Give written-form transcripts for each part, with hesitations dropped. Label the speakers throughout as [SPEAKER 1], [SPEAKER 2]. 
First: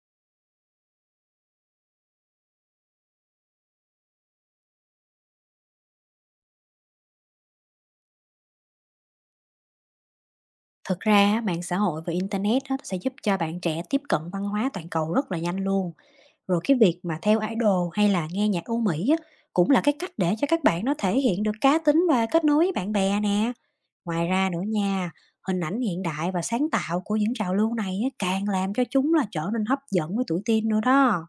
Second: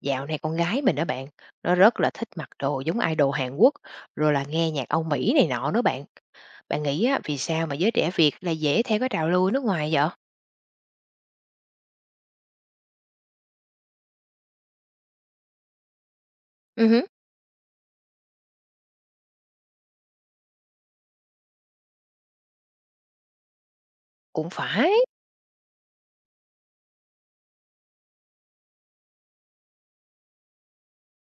[SPEAKER 1] Dạo này con gái mình đó bạn, nó rất là thích mặc đồ giống idol Hàn Quốc, rồi là nghe nhạc Âu Mỹ này nọ nữa bạn. Bạn nghĩ á, vì sao mà giới trẻ Việt là dễ theo cái trào lưu nước ngoài vậy?
[SPEAKER 2] Thực ra á, mạng xã hội và internet á, sẽ giúp cho bạn trẻ tiếp cận văn hóa toàn cầu rất là nhanh luôn. Rồi cái
[SPEAKER 1] Ừ,
[SPEAKER 2] việc
[SPEAKER 1] hứ,
[SPEAKER 2] mà theo idol hay là nghe nhạc Âu Mỹ á, cũng là cái cách để cho các bạn nó thể hiện được cá tính và kết nối với bạn bè nè. Ngoài
[SPEAKER 1] cũng
[SPEAKER 2] ra nữa
[SPEAKER 1] phải,
[SPEAKER 2] nha, hình ảnh hiện đại và sáng tạo của những trào lưu này á, càng làm cho chúng là trở nên hấp dẫn với tuổi teen nữa đó.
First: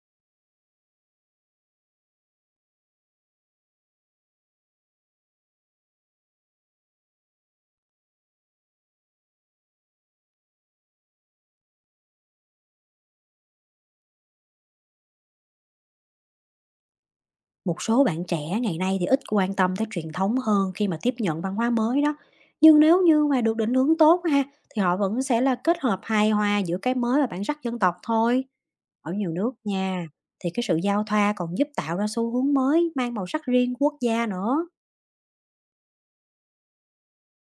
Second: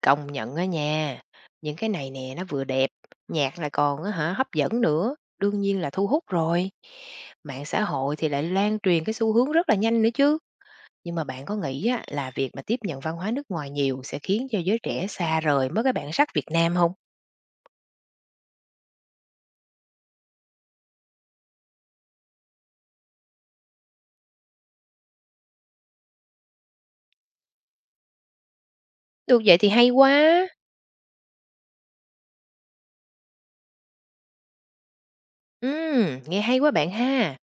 [SPEAKER 1] công nhận á nha. Những cái này nè nó vừa đẹp, nhạc lại còn á hả hấp dẫn nữa, đương nhiên là thu hút rồi. Mạng xã hội thì lại lan truyền cái xu hướng rất là nhanh nữa chứ. Nhưng mà bạn có nghĩ á, là việc mà tiếp nhận văn hóa nước ngoài nhiều sẽ khiến cho giới trẻ xa rời mất cái bản sắc Việt Nam không?
[SPEAKER 2] Một số bạn trẻ ngày nay thì ít quan tâm tới truyền thống hơn khi mà tiếp nhận văn hóa mới đó. Nhưng nếu như mà được định hướng tốt ha, thì họ vẫn sẽ là kết hợp hài hòa giữa cái mới và bản sắc dân tộc thôi. Ở nhiều
[SPEAKER 1] Được
[SPEAKER 2] nước
[SPEAKER 1] vậy thì hay
[SPEAKER 2] nha,
[SPEAKER 1] quá.
[SPEAKER 2] thì cái sự giao thoa còn giúp tạo ra xu hướng mới mang màu sắc riêng của quốc gia nữa.
[SPEAKER 1] Nghe hay quá bạn ha.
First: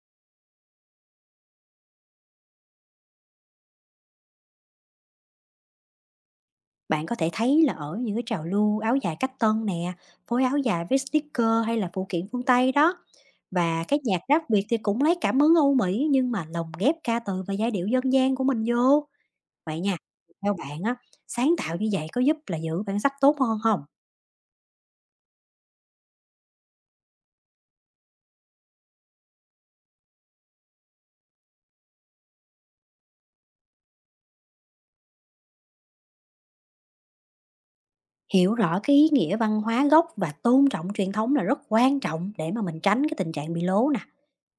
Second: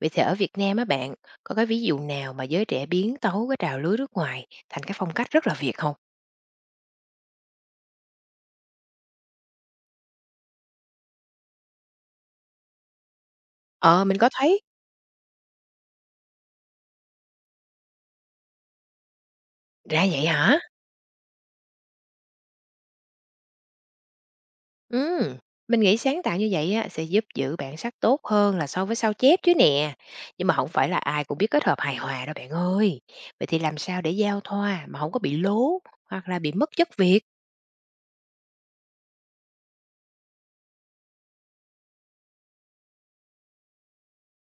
[SPEAKER 1] Vậy thì ở Việt Nam á bạn, có cái ví dụ nào mà giới trẻ biến tấu cái trào lưu nước ngoài thành cái phong cách rất là Việt không?
[SPEAKER 2] Bạn có thể thấy là ở những cái trào lưu áo dài cách tân nè, phối áo dài với sticker hay là phụ kiện phương Tây đó. Và cái
[SPEAKER 1] Ờ, mình
[SPEAKER 2] nhạc
[SPEAKER 1] có
[SPEAKER 2] rap
[SPEAKER 1] thấy.
[SPEAKER 2] Việt thì cũng lấy cảm hứng Âu Mỹ nhưng mà lồng ghép ca từ và giai điệu dân gian của mình vô. Vậy nha,
[SPEAKER 1] Ra vậy
[SPEAKER 2] theo
[SPEAKER 1] hả?
[SPEAKER 2] bạn á, sáng tạo như vậy có giúp là giữ bản sắc tốt hơn không?
[SPEAKER 1] Ừm, mình nghĩ sáng tạo như vậy á sẽ giúp giữ bản sắc tốt hơn là so với sao chép chứ nè. Nhưng mà không phải là ai cũng biết kết hợp hài hòa đâu bạn ơi. Vậy thì làm sao để giao thoa mà không có bị lố hoặc là bị mất chất Việt?
[SPEAKER 2] Hiểu rõ cái ý nghĩa văn hóa gốc và tôn trọng truyền thống là rất quan trọng để mà mình tránh cái tình trạng bị lố nè.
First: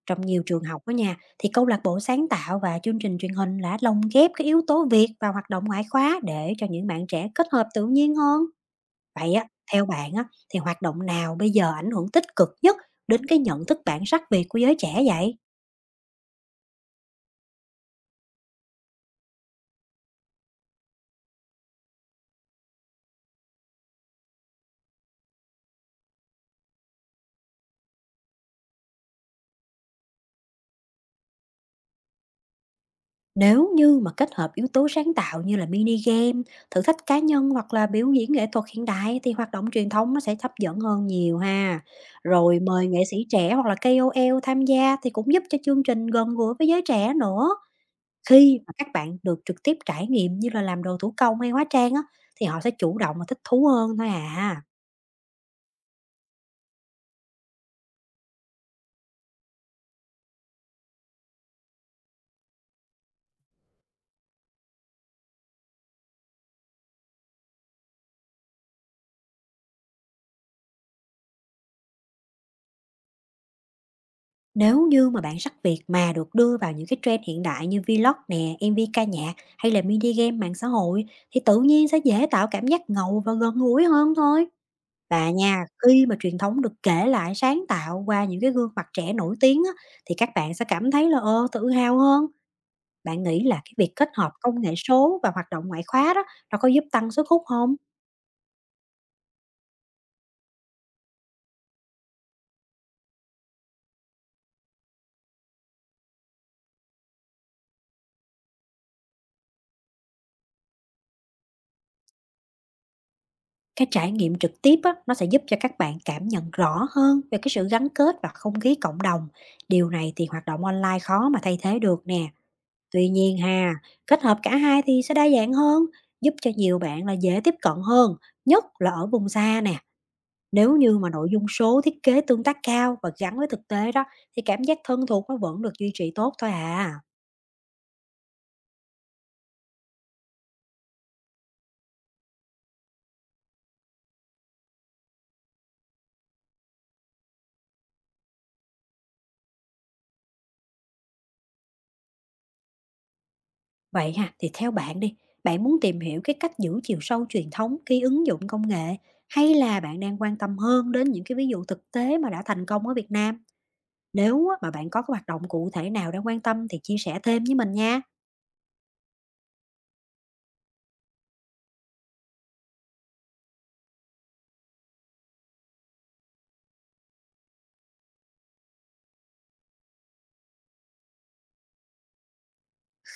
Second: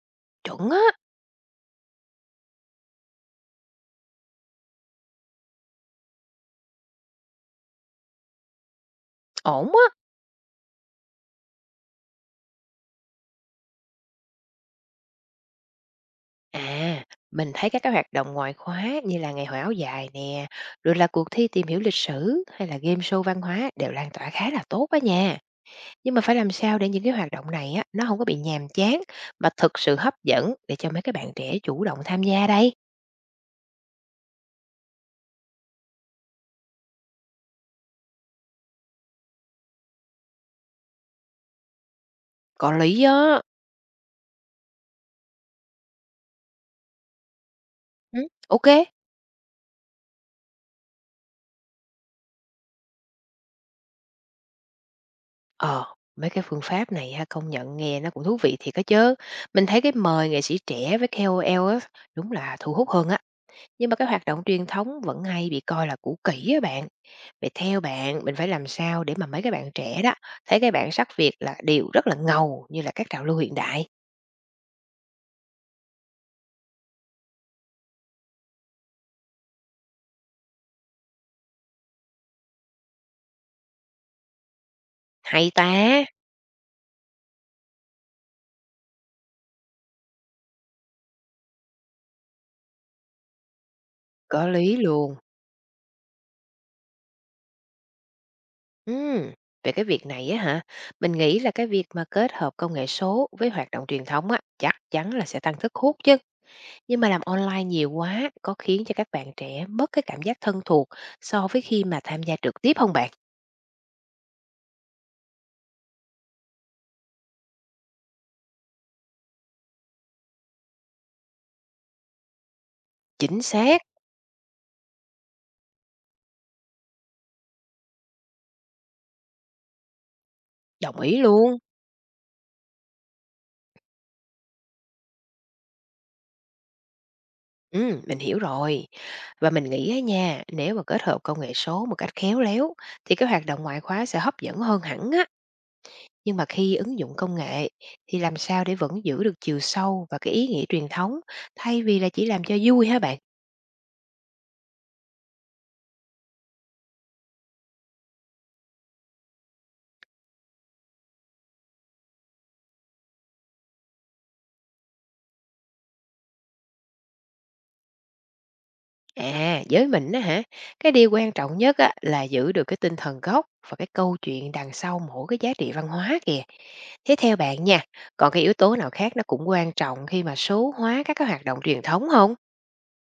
[SPEAKER 2] Trong nhiều trường
[SPEAKER 1] Chuẩn
[SPEAKER 2] học
[SPEAKER 1] á,
[SPEAKER 2] á nha, thì câu lạc bộ sáng tạo và chương trình truyền hình đã lồng ghép cái yếu tố Việt vào hoạt động ngoại khóa để cho những bạn trẻ kết hợp tự nhiên hơn. Vậy á,
[SPEAKER 1] ổn á.
[SPEAKER 2] theo bạn á, thì hoạt động nào bây giờ ảnh hưởng tích cực nhất đến cái nhận thức bản sắc Việt của giới trẻ vậy?
[SPEAKER 1] À, mình thấy các cái hoạt động ngoại khóa như là ngày hội áo dài nè, rồi là cuộc thi tìm hiểu lịch sử hay là game show văn hóa đều lan tỏa khá là tốt đó nha. Nhưng mà phải làm sao để những cái hoạt động này á, nó không có bị nhàm chán mà thực sự hấp dẫn để cho mấy cái bạn trẻ chủ động tham gia đây.
[SPEAKER 2] Nếu như mà kết hợp yếu tố sáng tạo như là mini game, thử thách cá nhân hoặc là biểu diễn nghệ thuật hiện đại, thì hoạt động truyền thống nó sẽ hấp dẫn hơn nhiều ha. Rồi
[SPEAKER 1] Có
[SPEAKER 2] mời nghệ
[SPEAKER 1] lý
[SPEAKER 2] sĩ
[SPEAKER 1] đó.
[SPEAKER 2] trẻ hoặc là KOL tham gia thì cũng giúp cho chương trình gần gũi với giới trẻ nữa.
[SPEAKER 1] Ừ,
[SPEAKER 2] Khi
[SPEAKER 1] ok.
[SPEAKER 2] mà các bạn được trực tiếp trải nghiệm như là làm đồ thủ công hay hóa trang á, thì họ sẽ chủ động và thích thú hơn thôi à.
[SPEAKER 1] Ờ, mấy cái phương pháp này ha, công nhận nghe nó cũng thú vị thiệt á chứ. Mình thấy cái mời nghệ sĩ trẻ với KOL á, đúng là thu hút hơn á. Nhưng mà cái hoạt động truyền thống vẫn hay bị coi là cũ kỹ á bạn. Vậy theo bạn, mình phải làm sao để mà mấy cái bạn trẻ đó thấy cái bản sắc Việt là điều rất là ngầu như là các trào lưu hiện đại?
[SPEAKER 2] Nếu như mà bản sắc Việt mà được đưa vào những cái trend hiện đại như Vlog nè, MV ca nhạc hay là mini game mạng xã hội, thì tự nhiên sẽ dễ tạo cảm giác ngầu và gần gũi hơn thôi. Và
[SPEAKER 1] Hay
[SPEAKER 2] nha, khi
[SPEAKER 1] ta!
[SPEAKER 2] mà truyền thống được kể lại sáng tạo qua những cái gương mặt trẻ nổi tiếng á, thì các bạn sẽ cảm thấy là ờ, tự hào hơn. Bạn nghĩ là cái việc kết hợp
[SPEAKER 1] Có
[SPEAKER 2] công nghệ
[SPEAKER 1] lý luôn.
[SPEAKER 2] số và hoạt động ngoại khóa đó, nó có giúp tăng sức hút không?
[SPEAKER 1] Ừm, về cái việc này á hả, mình nghĩ là cái việc mà kết hợp công nghệ số với hoạt động truyền thống á, chắc chắn là sẽ tăng sức hút chứ. Nhưng mà làm online nhiều quá, có khiến cho các bạn trẻ mất cái cảm giác thân thuộc so với khi mà tham gia trực tiếp không bạn?
[SPEAKER 2] Cái trải nghiệm trực tiếp á, nó sẽ giúp cho các bạn cảm nhận rõ hơn về cái sự gắn kết và không khí cộng đồng. Điều này thì hoạt động online khó mà thay thế được nè. Tuy nhiên
[SPEAKER 1] Chính
[SPEAKER 2] ha,
[SPEAKER 1] xác,
[SPEAKER 2] kết hợp cả hai thì sẽ đa dạng hơn, giúp cho nhiều bạn là dễ tiếp cận hơn, nhất là ở vùng xa nè. Nếu như
[SPEAKER 1] đồng
[SPEAKER 2] mà
[SPEAKER 1] ý
[SPEAKER 2] nội dung
[SPEAKER 1] luôn.
[SPEAKER 2] số thiết kế tương tác cao và gắn với thực tế đó, thì cảm giác thân thuộc nó vẫn được duy trì tốt thôi à.
[SPEAKER 1] Mình hiểu rồi. Và mình nghĩ á nha, nếu mà kết hợp công nghệ số một cách khéo léo thì cái hoạt động ngoại khóa sẽ hấp dẫn hơn hẳn á. Nhưng mà khi ứng dụng công nghệ thì làm sao để vẫn giữ được chiều sâu và cái ý nghĩa truyền thống thay vì là chỉ làm cho vui hả bạn?
[SPEAKER 2] Vậy ha, thì theo bạn đi, bạn muốn tìm hiểu cái cách giữ chiều sâu truyền thống khi ứng dụng công nghệ, hay là bạn đang quan tâm hơn đến những cái ví dụ thực tế mà đã thành công ở Việt Nam? Nếu á, mà bạn có cái hoạt động cụ thể nào đang quan tâm thì chia sẻ thêm với mình nha.
[SPEAKER 1] À, với mình á hả, cái điều quan trọng nhất á là giữ được cái tinh thần gốc và cái câu chuyện đằng sau mỗi cái giá trị văn hóa kìa. Thế theo bạn nha, còn cái yếu tố nào khác nó cũng quan trọng khi mà số hóa các cái hoạt động truyền thống không?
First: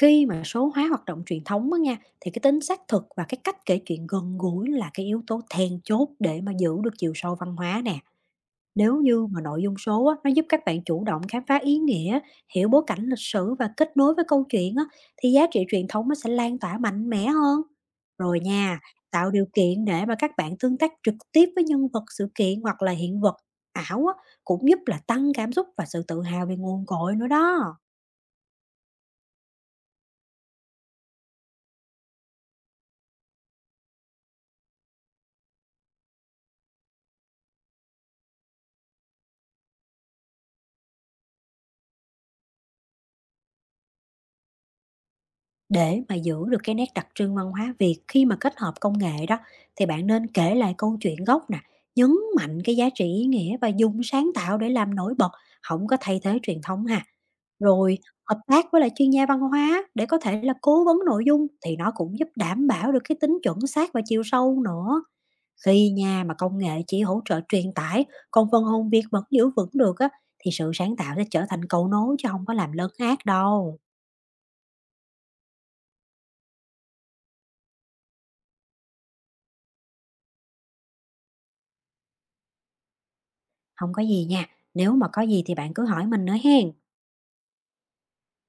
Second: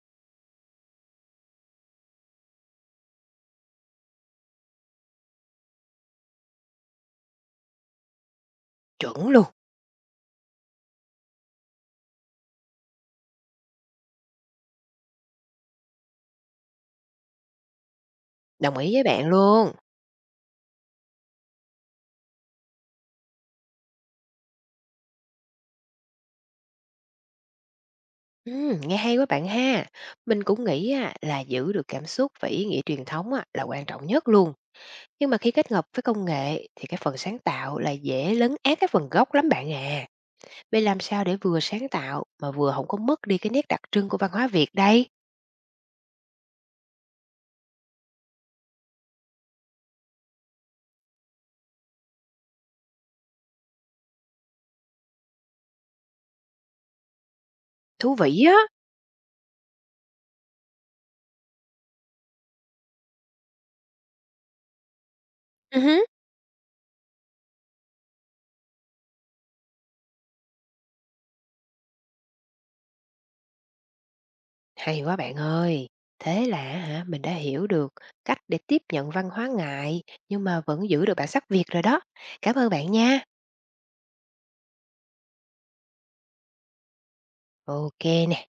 [SPEAKER 2] Khi mà số hóa hoạt động truyền thống á nha, thì cái tính xác thực và cái cách kể chuyện gần gũi là cái yếu tố then chốt để mà giữ được chiều sâu văn hóa nè. Nếu như
[SPEAKER 1] Chuẩn
[SPEAKER 2] mà
[SPEAKER 1] luôn.
[SPEAKER 2] nội dung số á, nó giúp các bạn chủ động khám phá ý nghĩa, hiểu bối cảnh lịch sử và kết nối với câu chuyện á, thì giá trị truyền thống nó sẽ lan tỏa mạnh mẽ hơn. Rồi
[SPEAKER 1] Đồng
[SPEAKER 2] nha,
[SPEAKER 1] ý với bạn
[SPEAKER 2] tạo điều
[SPEAKER 1] luôn.
[SPEAKER 2] kiện để mà các bạn tương tác trực tiếp với nhân vật, sự kiện hoặc là hiện vật ảo á, cũng giúp là tăng cảm xúc và sự tự hào về nguồn cội nữa đó.
[SPEAKER 1] Nghe hay quá bạn ha. Mình cũng nghĩ á, là giữ được cảm xúc và ý nghĩa truyền thống á, là quan trọng nhất luôn. Nhưng mà khi kết hợp với công nghệ thì cái phần sáng tạo là dễ lấn át cái phần gốc lắm bạn à. Vậy làm sao để vừa sáng tạo mà vừa không có mất đi cái nét đặc trưng của văn hóa Việt đây?
[SPEAKER 2] Để mà giữ được cái nét đặc trưng văn hóa Việt khi mà kết hợp công nghệ đó, thì bạn nên kể lại câu chuyện gốc nè, nhấn mạnh cái giá trị ý nghĩa và dùng sáng tạo để làm nổi bật, không có thay thế truyền thống ha. Rồi
[SPEAKER 1] Thú
[SPEAKER 2] hợp
[SPEAKER 1] vị á.
[SPEAKER 2] tác với lại chuyên gia văn hóa để có thể là cố vấn nội dung thì nó cũng giúp đảm bảo được cái tính chuẩn xác và chiều sâu nữa.
[SPEAKER 1] Ừ
[SPEAKER 2] Khi
[SPEAKER 1] hứ.
[SPEAKER 2] nhà mà công nghệ chỉ hỗ trợ truyền tải, còn phần hồn Việt vẫn giữ vững được á, thì sự sáng tạo sẽ trở thành cầu nối chứ không có làm lấn át đâu.
[SPEAKER 1] Hay quá bạn ơi. Thế là hả, mình đã hiểu được cách để tiếp nhận văn hóa ngại nhưng mà vẫn giữ được bản sắc Việt rồi đó. Cảm ơn bạn nha.
[SPEAKER 2] Không có gì nha, nếu mà có gì thì bạn cứ hỏi mình nữa hen.
[SPEAKER 1] Ok nè.